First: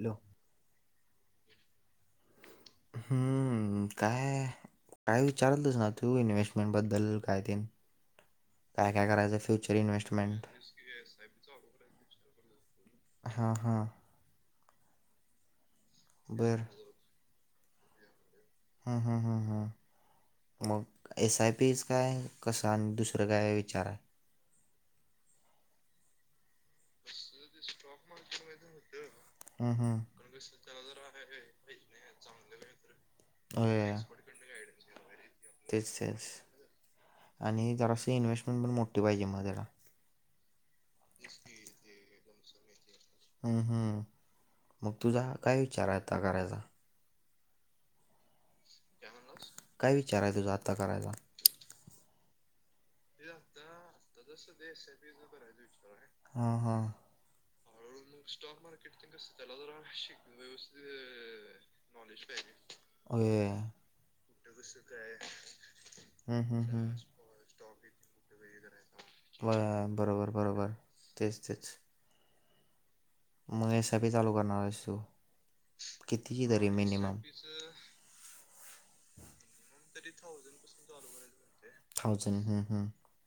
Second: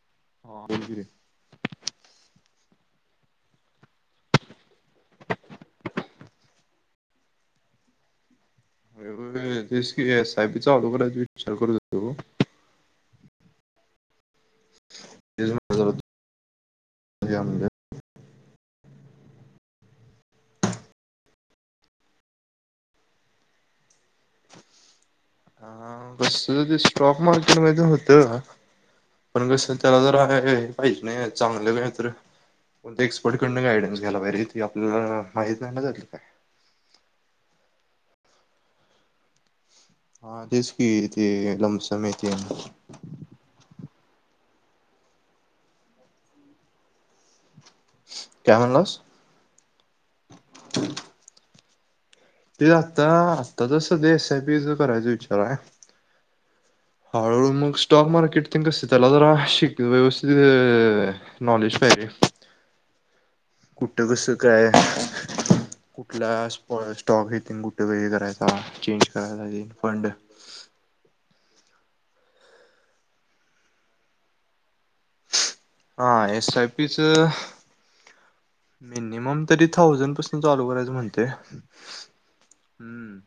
Hello ह bowler [unintelligible] हम्म! काय काय विचारतस ना, तू इन्व्हेस्टमेंट बद्दल काय ते, काय काय करायचं फ्युचर स एस इन्व्हेस्टमेंट आय पीचा ऑलोबरी विचार करू देतो ग, हा! हा! तेच म्हणलं जरा तू बर! घ्या म्हणलं. हम्म, हम्म, हम्म, हम्म! मग एसआय पीच काय, कसं आणि दुसरं काय विचार आहे. हा, कसं स्टॉक मार्केट म होत. पण कस हं हं त्याला ज आहे पाहिजे नाही च चांगलं का तरण एक्सपर्ट कडनं होय गायडन्स घ्याला पाहि रे! की आपलं तेच तेच आणि जरास इन्व्हेस्टमेंट पण मोठी पाहिजे मग त्याला, हा तेच की ते लंब समेत हम्म हम् मग तुझा काय विचार हाय आता करायचा काय म्हणल्यास काय विचार हाय तुझा आता करायचा ते आता आत्ता तर सध्या एसआय पीच करायच विचार आहे हा हा हळूहळू मग स्टॉक मार्केट तिनं कसं त्याला जरा व्यवस्थित नॉलेज होय कुठ कस काय कुठला हम्म हम्म हम्म. स्टॉक घेते कुठे वे करायचा चेंज [unintelligible] काजन ब- पड [unintelligible] बरोबर बरोबर तेच तेच मग एसआयपी चालू करणार आहेस तू हा कितीची तरी एसआयपी मिनिमम चं मिनिमम तरी थाउजंड पासून चालू करायचं म्हणतोय थाउजंड हम्म हम्म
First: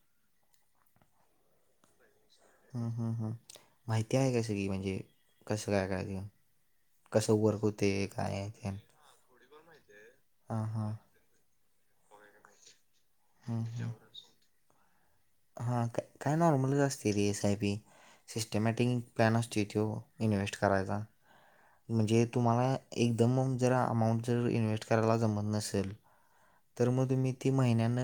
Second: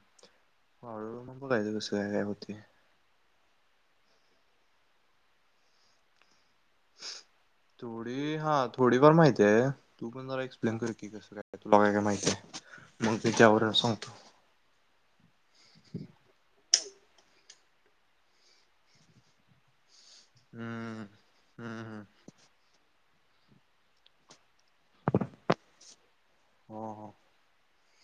हो मग बोलघच कस का का [unintelligible] हम्म हम् हम् माहिती आहे का सगळी म्हणजे कसं काय काय ते कसं उरक होते कायथ [unintelligible] ते तू पण जरा एक्सप्लेन कर की कस काय तुला काय काय माहितीय आहे मग त्याच्यावरून सांगतो हा काय नॉर्मलच असतंय रे S I P systematic plan असतोय तो इन्व्हेस्ट करायचा हम्म हम्म म्हणजे तुम्हाला एकदम जरा अमाऊंट जर इन्व्हेस्ट करायला जमत नसेल तर हो मग तुम्ही ती महिन्यान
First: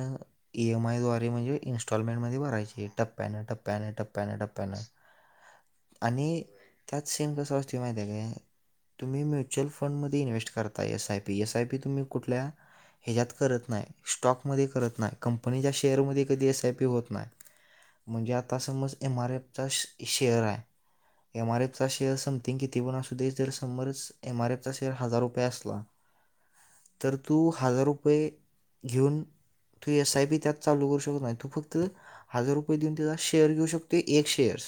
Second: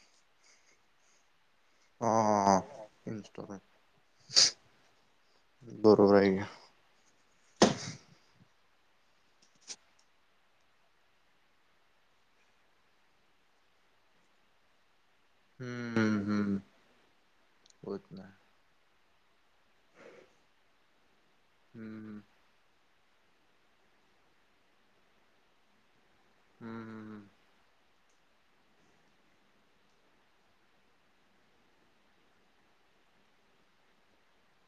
ई एम आयद्वारे म्हणजे हो इन्स्टॉलमेंटमध्ये ह भरायची टप्प्यानं इन्स्टॉलमेंट टप्प्यानं टप्प्यांन टप्प्यांन असं बरोबर आहे की आणि त्यात शेमका सॉस त माहिती आहे का [unintelligible] तुम्ही म्युच्युअल फंड मध्ये इन्व्हेस्ट करताय एसआय पी एसआय पी तुम्ही कुठल्या ह्याच्या्यात करत नाही स्टॉकमध्ये करत नाही कंपनीच्या हम्म शेअरमध्ये कधी हम्म एस आय पी होत नाही होत म्हणजे नाही आता समज एम आर एफ चा शेअर हाय एम आर एफ चा शेअर हम्म समथिंग किती पण असू आणि जर समज एमआरएफचा शेअर हजार रुपये असला तर हम्म तू हजार रुपये रुपये घेऊन तू एस आय पी त्यात चालू करू शकत नाही तू फक्त हजार रुपये देऊन त्याला शेअर घेऊ शकतो एक शेअरस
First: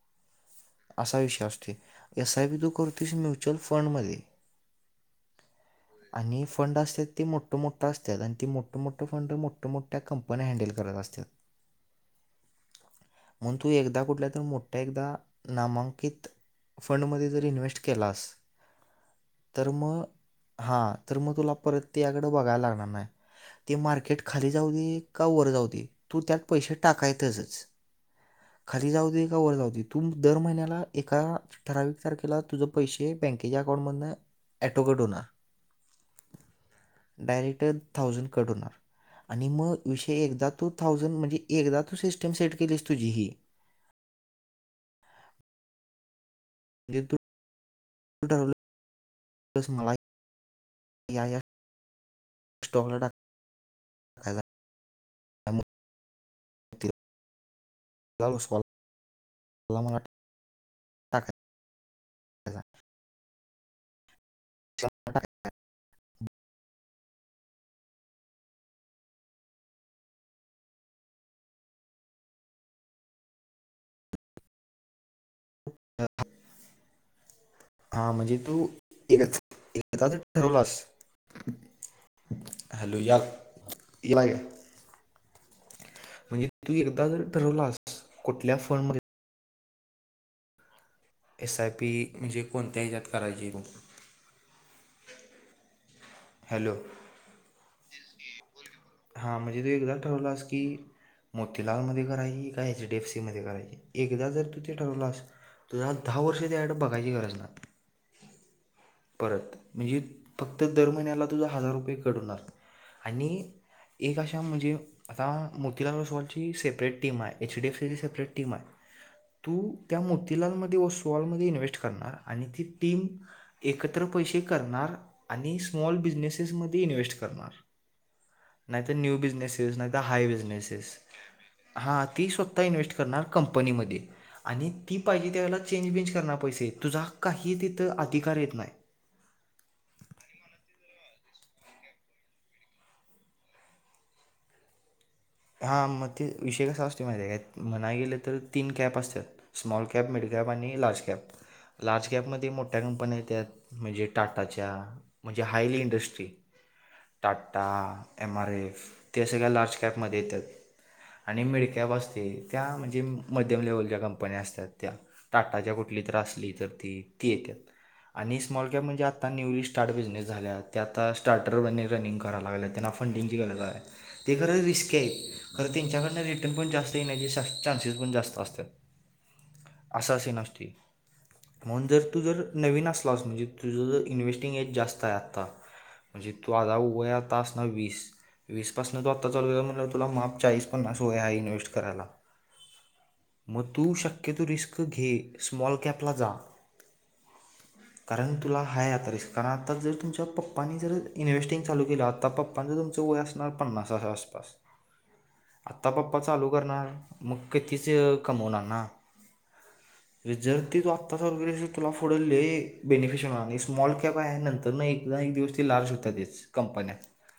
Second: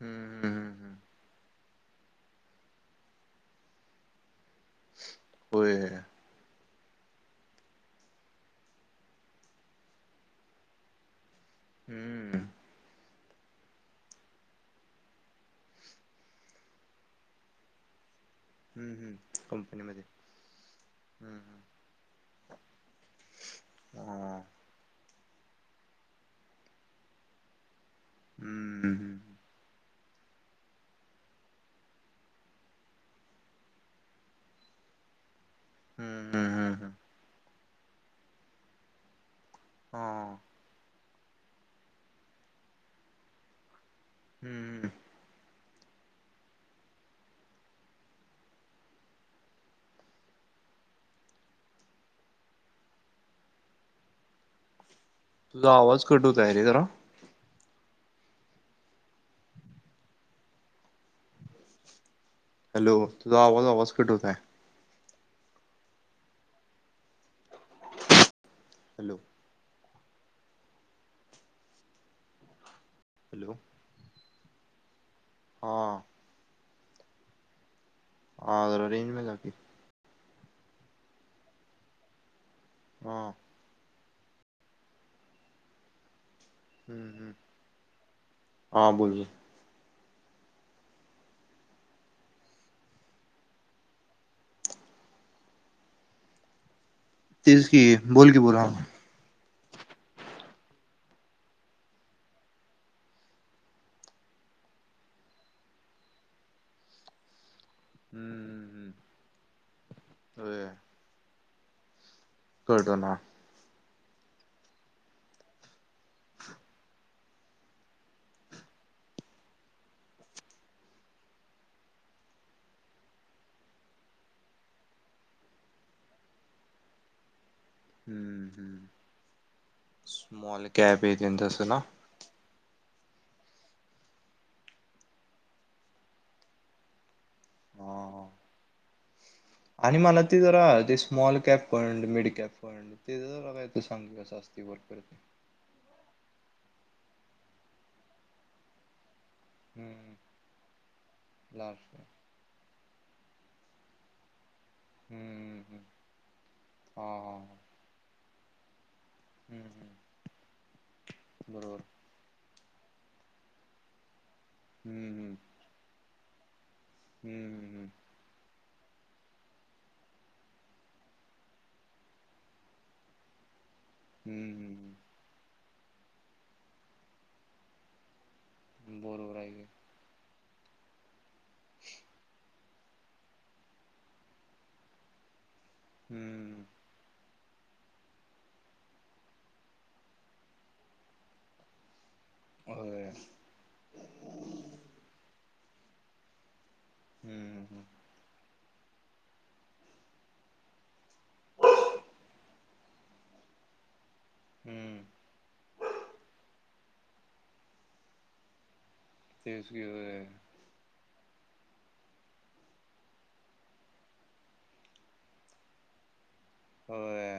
हम्म हम्म असा विषय असतोय एस आय बी तू करतेस म्युच्युअल फंड मध्ये होय फंड असत्यात ते मोठ मोठ असतात आणि ती मोठ मोठे फंड मोठ मोठ्या कंपन्या हँडल करत असतात हम्म म्हणून तू एकदा कुठल्या तर मोठ्या एकदा नामांकित फंडमध्ये जरी इन्व्हेस्ट केलास हम्म हम्म तर कंपनीमध्ये मग हा तर हम्म मग तुला हम्म परत ते त्याकडे बघायला लागणार नाही ते मार्केट हा खाली जाऊ दे का वर जाऊ दे तू त्यात पैसे टाकायचं तसंच खाली हम्म जाऊ हम्म दे का वर जाऊ दे. तू दर महिन्याला एका ठरावीक तारखेला तुझं पैसे बँकेच्या अकाउंटमधनं ऑटो कट होणार हम्म हम्म हम्म हम्म डायरेक्ट थोऊसँड कट होणार आणि मग हा विषय एकदा टू थोऊसँड एकदा तू सिस्टम सेट केलिस तुझी हम्म जेे तु [unintelligible] जस मला या स्टॉकला टाकाय तुझा आवाज कटूत आहे रे जरा मिसेडकॉल मला ट तझा आवाज आवाज कटवता आहे. [inaudible] हॅलो हॅलो हा ता हा म्हणजे हा तू जरा रेंज एक मध्ये जा की ठरवलास, हॅलो हा यालोई की म्हणजे तू एकदा हम्म जर हम्म ठरवलास कुठल्या फंड हा मध्ये बोल बोल एस आय पी म्हणजे कोणत्या हच्यात करायची रू हॅलो तेच की बोल की बोरो हा म्हणजे तू एकदा ठरवलास की, मोतीलाल मध्ये करायची का एच डी एफ सी मध्ये करायची एकदा जर तु ते ठरवलास तुझ दहा वर्ष त्याड बघायची गरज नाही. हम्म हम्म हम्म परत म्हणजे फक्त दर महिन्याला तुझा हजार रुपये कट हुणार कट होणार आणि एक अशा म्हणजे आता मोतीलाल ओस्वालची सेपरेट टीम आहे, एचडीएफसीची सेपरेट टीम आहे. तू त्या मोतीलालमध्ये व सुवालमध्ये इन्व्हेस्ट करणार आणि ती टीम एकत्र पैसे करणार आणि स्मॉल बिझनेसेसमध्ये इन्व्हेस्ट करणार हम्म हम्म नाहीत न्यू बिजनेसेस नाही तर हाय स्मॉल बिजनेसेस कॅप हे तेन तसं ना हा ती स्व आता इन्व्हेस्ट करणार कंपनीमध्ये आणि ती पाहिजे त्यावेळेला चेंज बेंज करणार पैसे तुझा काही तिथं हा अधिकार आहेत आणि मला ते जरा ते small cap fund mid cap fund ते जरा काय तर सांग असत [inaudible] हा मग ते विषय कसा असतोय माहिती आहे काय म्हणाय गेले तर तीन कॅब असतात स्मॉल कॅप हं, मिड कॅप आणि लार्ज कॅप लास्ट लार्ज कॅपमध्ये मोठ्या क पण येत म्हणजे टाटाचे म्हणजे हं, हायली हं, इंडस्ट्री हां, हां, हां. टाटा, एम आर एफ ते सगळ्या हं, लार्ज हं, कॅपमध्ये येतात आणि मिड बरोबर. कॅप असते त्या म्हणजे मध्यम लेव्हल ज्या कंपन्या असतात त्या हं, हं, टाटाच्या कुठली तर असली तर ती हं, ती येत्यात, हं, हं, आणि स्मॉल अख्या म्हणजे आता न्यवली स्टार्ट बिझनेस झाल्या ते आता स्टार्टर रनिंग कराय लागत त्यांना फंडिंगची गरज आहे. हम्म हम्म हम्म खर त्यांच्याकडन रिटर्न पण जास्त येण्याचे चांसेस पण जास्त असत त्यात, हं. बरोबर आहे की. असे नसतय म्हणून जर तू जर नवीन असलास म्हणजे तुझं जर इन्व्हेस्टिंग एज जास्त आहे आत्ता म्हणजे तू हं, आधा उभया आता अस वीस, वीस पासन तू आता चालू म्हण तुला माप चाळीस, पन्नास होय आहे इन्व्हेस्ट करायला. होय. मग तू शक्यतो रिस्क घे स्मॉलकॅपला जा. हम्म हम्म हम्म कारण तुला हा आता र कारण आता जरुमच्या पप्पांनी जर इन्स्टिंग चालू केलं आता पप्पां जर तुमं... पन्नासाच्या आसपास. हं. आता पप्पा चालू करणार मग कतीच कमवणार ना. तेसकी गय. आताचं वगैरे तुला फडलले बेनिफिशल आणि स्मॉल कॅप आहे नंतर ना एकदा एक दिवस ते लार्ज होतात तेच. कंपनी्या होय.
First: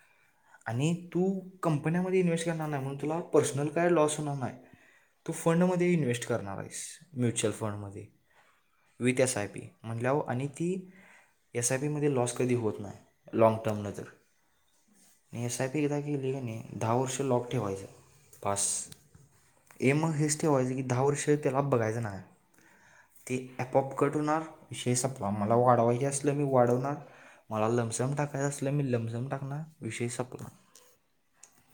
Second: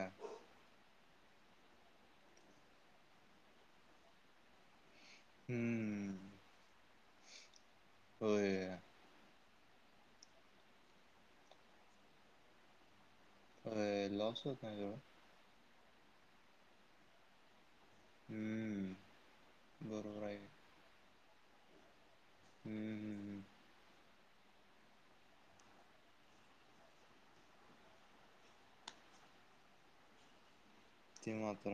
आणि तू काम. कंपन्यामध्ये इन्व्हेस्ट करणार नाही म्हणून तुला पर्सनल काय लॉस होणार नाही. तू फंडमध्ये इन्व्हेस्ट हं, करणार आहेस म्युच्युअल फंडमध्ये होय, विथ एस आय पी. म्हटल्यावर आणि ती एस आय पी मध्ये लॉस कधी होत नाही. लँग टर्म तर होय. लॉस होत नाही तेवढा. आणि एस आय पी एकदा केली कने दहा वर्ष लॉक ठेवायचं. बास हं, एम बरोबर आहे हेच ठेवायचं की दहा वर्ष त्याला बघायचं नायाय. हं, हं, ते हं. आपोप कट होणार विषय संपला मला वाढवायचे असल मी वाढवणार मला लमसम टाकायच असलं मी लमसम टाकनार विषयी संपला... ती माात्र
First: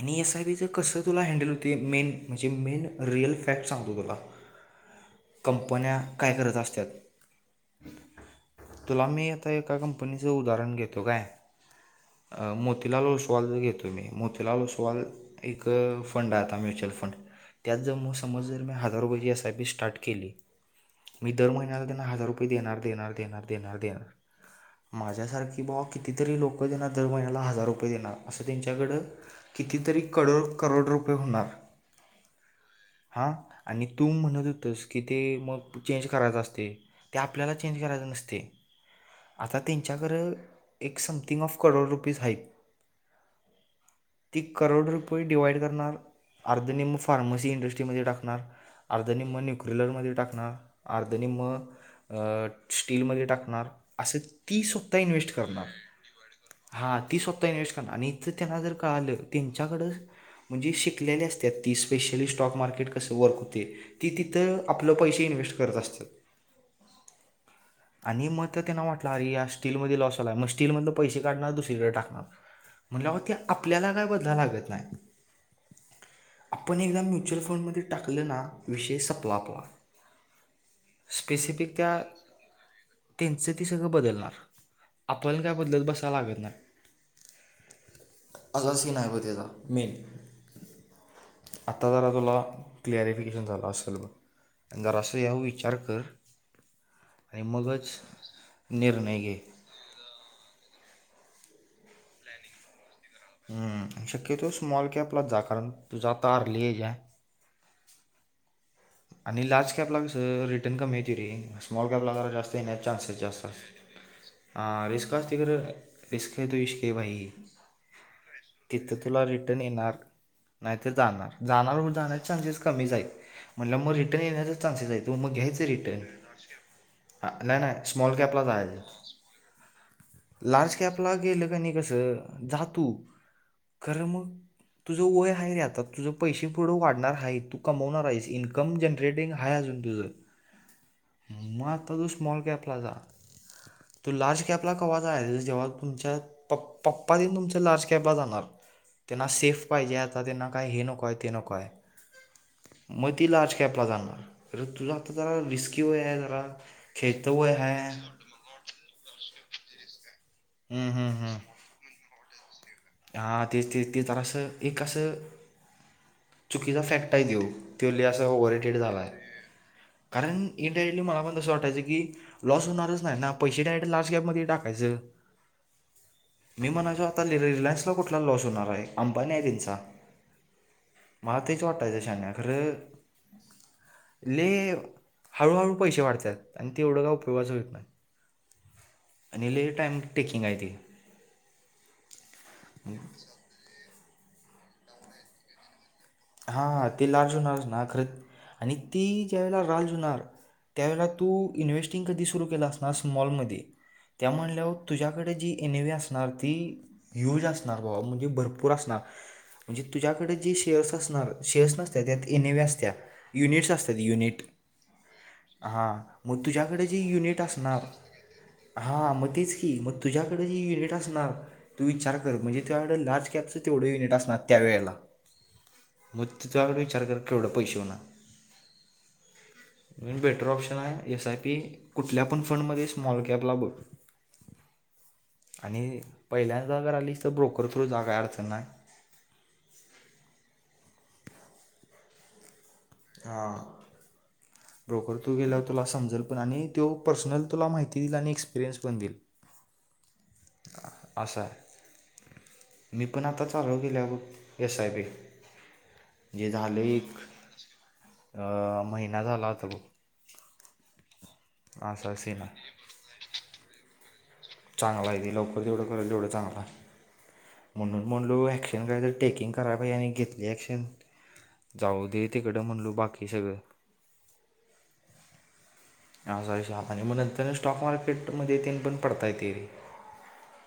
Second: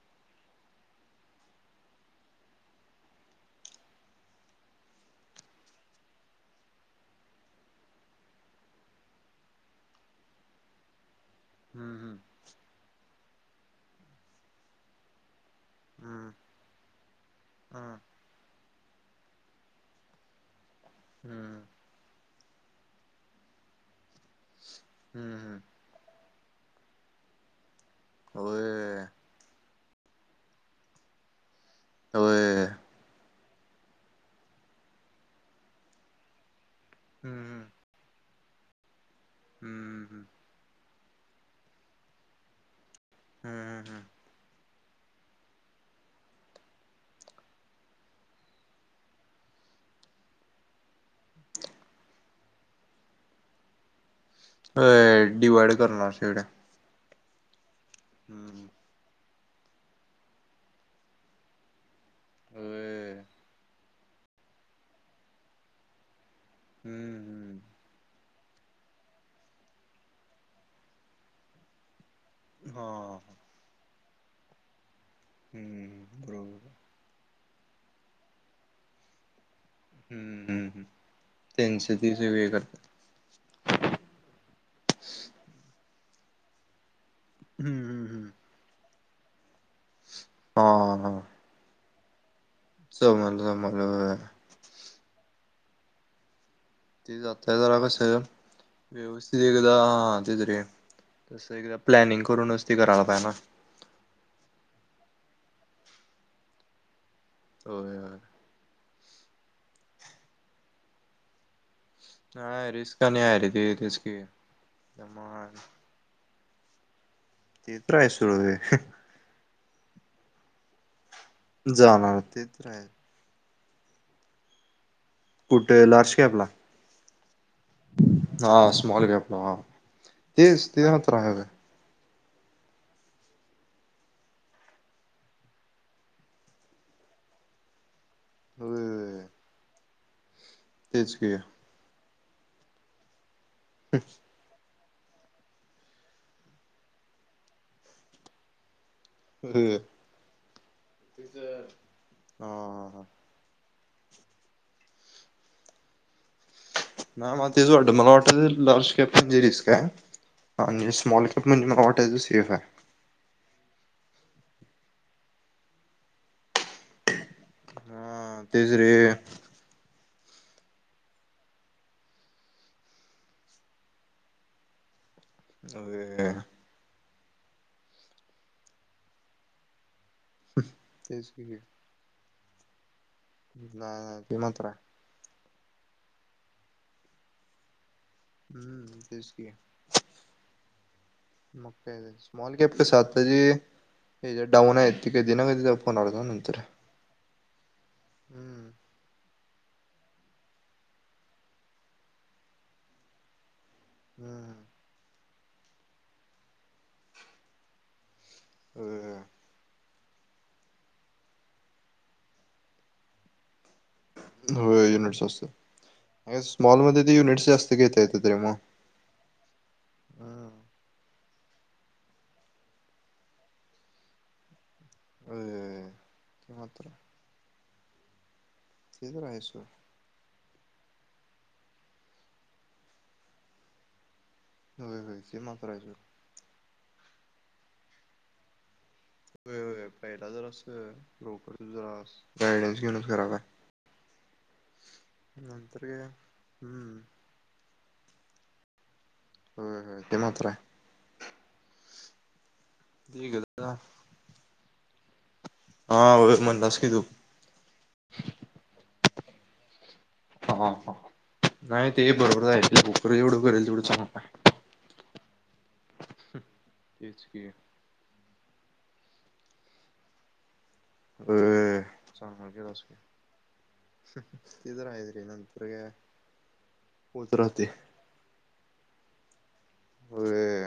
आणि एस, आय, पी चं कसं तुला हँडल होतय मेन म्हणजे मेन रिअल फॅक्ट सांगतो तुला कंपन्या काय करत असत्यात. तुला मी आता एका कंपनीचं उदाहरण घेतो काय. हम्म हम्म. चल ओसवालचच घेतो मी मोतीला ओसवाल एक फंड हं, हाय आता म्युच्युअल फंड त्यात जर हां. म समज जर मी हाज जार रुपायची एस, आय, पी स्टार्ट केली मी दर हं, महिन्याला त्याना हजार रूप पये देनार, देनार, देनार, देनार, देनार माझ्या हं, हं. सारकी भावा किती तरी लोक देणार दर महिन्याला हजार रुपये देणार असं त्यांच्याकडं होय, कि तीतरी कडोड करोड रुपये होणार अ व्हय. आ आणि तू म्हणत होतस की ते मग चेंज करायच असतय ते हं, आपल्याला हं, चेंज करायचं नसतय आता हं, त्यांच्याकडे हं, एक समथिंग ऑफ करोड रुपीज हाईत. हम्म हम्म हम्म. करोड रुपये डिवाइड करणार अर्धनिम्म फार्मसी इंडस्ट्रीमध्ये टाकणार अर्ध निम्म न्यूक्लीरलमध्ये टाकणार अर्ध निम्म अ स्टीलमध्ये टाकणार असच ती स्वता होय इन्व्हेस्ट करणार डिवाइड शेवड्या. हां. ती स्वत इन्वेस्ट करणार आणि जर त्यांना हम्म जर कळालं त्यांच्याकडं म्हणजे शिकलेले असत्यात तीस स्पेशली स्टॉक मार्केट कस होय. वर्क होते ती तिथं आपले पैसे इन्व्हेस्ट करत असत्यात. हम्म हम्म. आणि मग तर त्यांना वाटलं अरे या स्टीलमध्ये लॉस आला आहे मं स्टीलमधलं पैसे काढणार दुसरीकडे टाकणार हा म्हटल्यावर ते आपल्याला काय बदलाय लागत नाही. हम्म बरोबर. आपण एकदा म्युच्युअल फंडमध्ये टाकल ना विषय संपला आपला. हम्म, हम्म स्पेसिफिक त्यांचे त्या ते सगळे करतात. त्यांचं ते सगळं बदलणार आपण काय बदलत बसाय लागत नाही. हम्म, हम्म, हम्म. तेजा मेन हा हा. आता जरा तुला समजलं क्लरिफिकेशन झालं समजलं असेल होय. बग जर असं यावर विचार कर ते आणि जात्यावर जरा मगच कस निर्णय घे व्यवस्थित एकदा तेच रे तसं एकदा प्लॅनिंग करूनच, ते कराय लाग हम् शक्यतो स्मॉल कॅपलाच जा कारण, तुझ आता अर्ली एज हाय. होय होय. आणि लार्ज कॅपला कसं रिटर्न कमी येतंय रे असं. स्माॉल कॅपला जरा जास्त नाही येण्याचे रिस्क चान्सेस आणि आहे जास्त रे ते तेच की आसत्यात, आ रिस्क असते त्यामुळं खरं रिस्क [unintelligible] भित्र हाय सोड रे! तेन येणार नाहीतर जानार, जानार म्हंजे जाणार जान्याचे ते चान्सेस तर आहे. कमीच हाईत. म्हटल्यावर म रिटर्न येण्याचे चानसेस आहेत. तू कुठ लार्ज कॅप ला? आ नाय नाय स्मॉल कॅपला जायाच स्मॉल कॅपला हा. तेच लार्ज ते मात्र कॅपला आहे होय. गेलं कनी, कसं जा तू खरं मग तुझं वय आहे रे आता तुझ पैसे पुढं वाढणार, हाईत तू कमवणार आहेस इनक कम होय जनरेटिंग हाय अजून तुझं, तेच की मग आता तू स्मॉल कॅपला जा. तू लार्ज कॅप तूला कवा जायचं जव्हा तुमच्या पप्पा तेन तुमच्या लार्ज कॅपला जाणार त्यांना सेफ होय. पाहिजे, आता त्यांना काय हे नकोय ते नकोय हा हा मग ते कॅपला जाणार, तर तुझ आता रिस्की वय हाय जरा खेळतं नाही मग वय तेच वाटत मला आहे वाटत, लार्ज कॅप मध्येच रिस्क हाय. आणि स्मॉल कॅप म्हणजे मला वाटायच सेफ हाय. हा तेच तेच ते जरा असं एक असं, चुकीचा फॅक्ट हाय त्यो त्यो लई असं हा तेच ओव्हरहेटेड रे झालाय. कारण इनडायरेक्टली मला पण तसं वाटायचं की, लॉस होणारच नाही ना पैसे डायरेक्ट लास्ट गॅपमध्ये टाकायचं अ वय. मी म्हणायचो आता [unintelligible] रिलायन्स ला कुठला लॉस होणार हाय, अंबानी हाय तेंचा मला तेच वाटायच शाण्या खरं नाय ते ले मात्र हाय हळूहळू पैसे वाढत्यात आणि तेवढं काय उपयोगाच व्हईत नाही. हम्म तेच की, आणि ले टाईम टेकिंग आहे ते म काय तर स्मॉल कॅप कसं आताजी हे जे डाऊन आहेत ते कधी ना कधी जम हा ते लार्ज होणारच ना खरंच, हम्म आणि ती ज्या वेळेला लार्ज हूणार, त्यावेळेला तू इन्व्हेस्टिंग कधी सुरू केलं असणार स्मॉलमध्ये? त्या हम्म म्हनल्यावर तुझ्याकडे जी एनवी असणार, ती ह्यूज असणार बाबा म्हणजे भरपूर असनार होय म्हजे, तुझ्याकडे जे शेअर्स असत नार शेअर्स नसत्यात त्यात, ए ने वी असत्या युनिट्स अस युनिट, होय युनिट्स असतात. हा स्मॉल तुझ्याकड जे मध्ये ते युनिट युनिट्स जास्त असणार घेता येतात रे मग. हां मग तेच की, मग तुझ्याकडे जी युनिट असणार तू विचार कर म्हणजे त्याकड, लार्ज कॅपचं तेवढं युनिट असणार त्यावेेळेला अ अ. मग तू एवढा विचार कर, केवढं पैसे होनार ते तर आहेच सोड. बेटर ऑप्शन हाय एस आय पी कुठल्या पण, फंडमध्ये स्मॉल कॅप ला बघ. होय होय ते मात्र आहे सोड. आणि पहिल्यांदा जर आलीस, तर ब्रोकर थ्रू जागा हाय अडचण नाय होय होय पहिला जरा अस ब्रोकर जरा गायडन्स घेऊनच कराय पाय हां ब्रोकर थ्रू गेल्यावर नंतर तुला काय समजल, पण आणि तो हम्म पर्सनल तुला माहिती दिल आणि एक्सपिरिय्स पण दिल व्हय व्हय ते मात्र हाय असा आहे मी पण आता चालू केेलिया बघ एस आय पी हा म्हणलास की तू अ महिना झाला होता ग. हा हा नाही ते सीन आहे बरोबरचय पप एवढं करेल तेवढं चांग. चांगला आहे तेे लवकर तेवढं केल तेवढा चांगला तेच की म्हणून म्हणलो क्शन काय टेकंग करा पाहिे आणि घेतलीक्शन होय जाऊ दे चांगलं तिकडं केलास म्हणलू की. बाकी सगळं. ते तर आहेच रे नंतर काय हा सॉरी शाप आणि मग होत नंतर राहते. स्टॉक मार्केट मध्ये त पण पडता येतरी होर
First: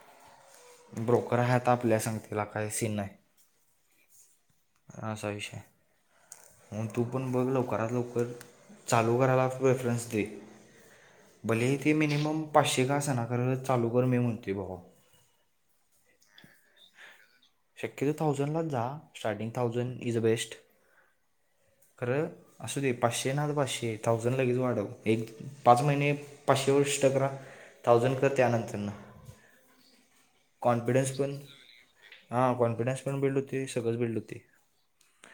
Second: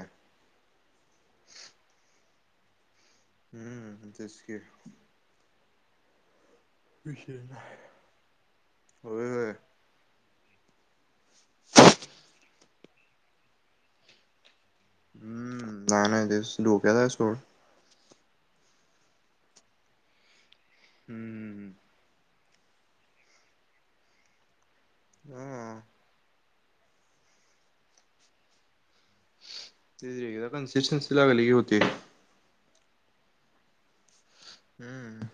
ब्रोकर आहेता आपल्या सांगतेला काय सीन नाही. हम्म तेचक म तू पण बघ नाही. लवकरात लवकर चालू होय करायला होय. प्रेफरन्स दे. भले ते मिनिमम पाचशे का अस ना खरं चालू कर मी म्हणते बाबा. हम्म ना नाही ते दोप्याला सोड. शक्के थाउजंड लाच जा starting thousand is the best. हम्मम् हम्! खरं असू दे पाचशे ना तर पाचशे थाउजंड लगेच वाढव एक हा पाच महिने. पाचशे वर्षकरा थाउजंड कर त्यानंतरन ते कन्सिस्टनसी लागली की होती ना. ह कॉनफिडनस पण बिल्ड होतीसगळंच बिल्ड होती. हम्म!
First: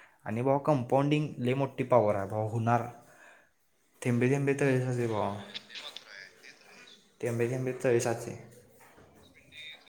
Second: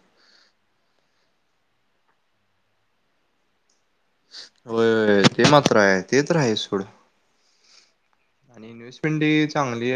कंपाऊंडिंग लय मोठी पॉवर आहे बाबा होणार. थेंबे थेंबे तळे साचे होय भावा ते मात्र आहे ते तर आहे सोड. थेंबे थेंबे तळे साचे आणि इन्व्हेस्टमेंट चांगली आहे.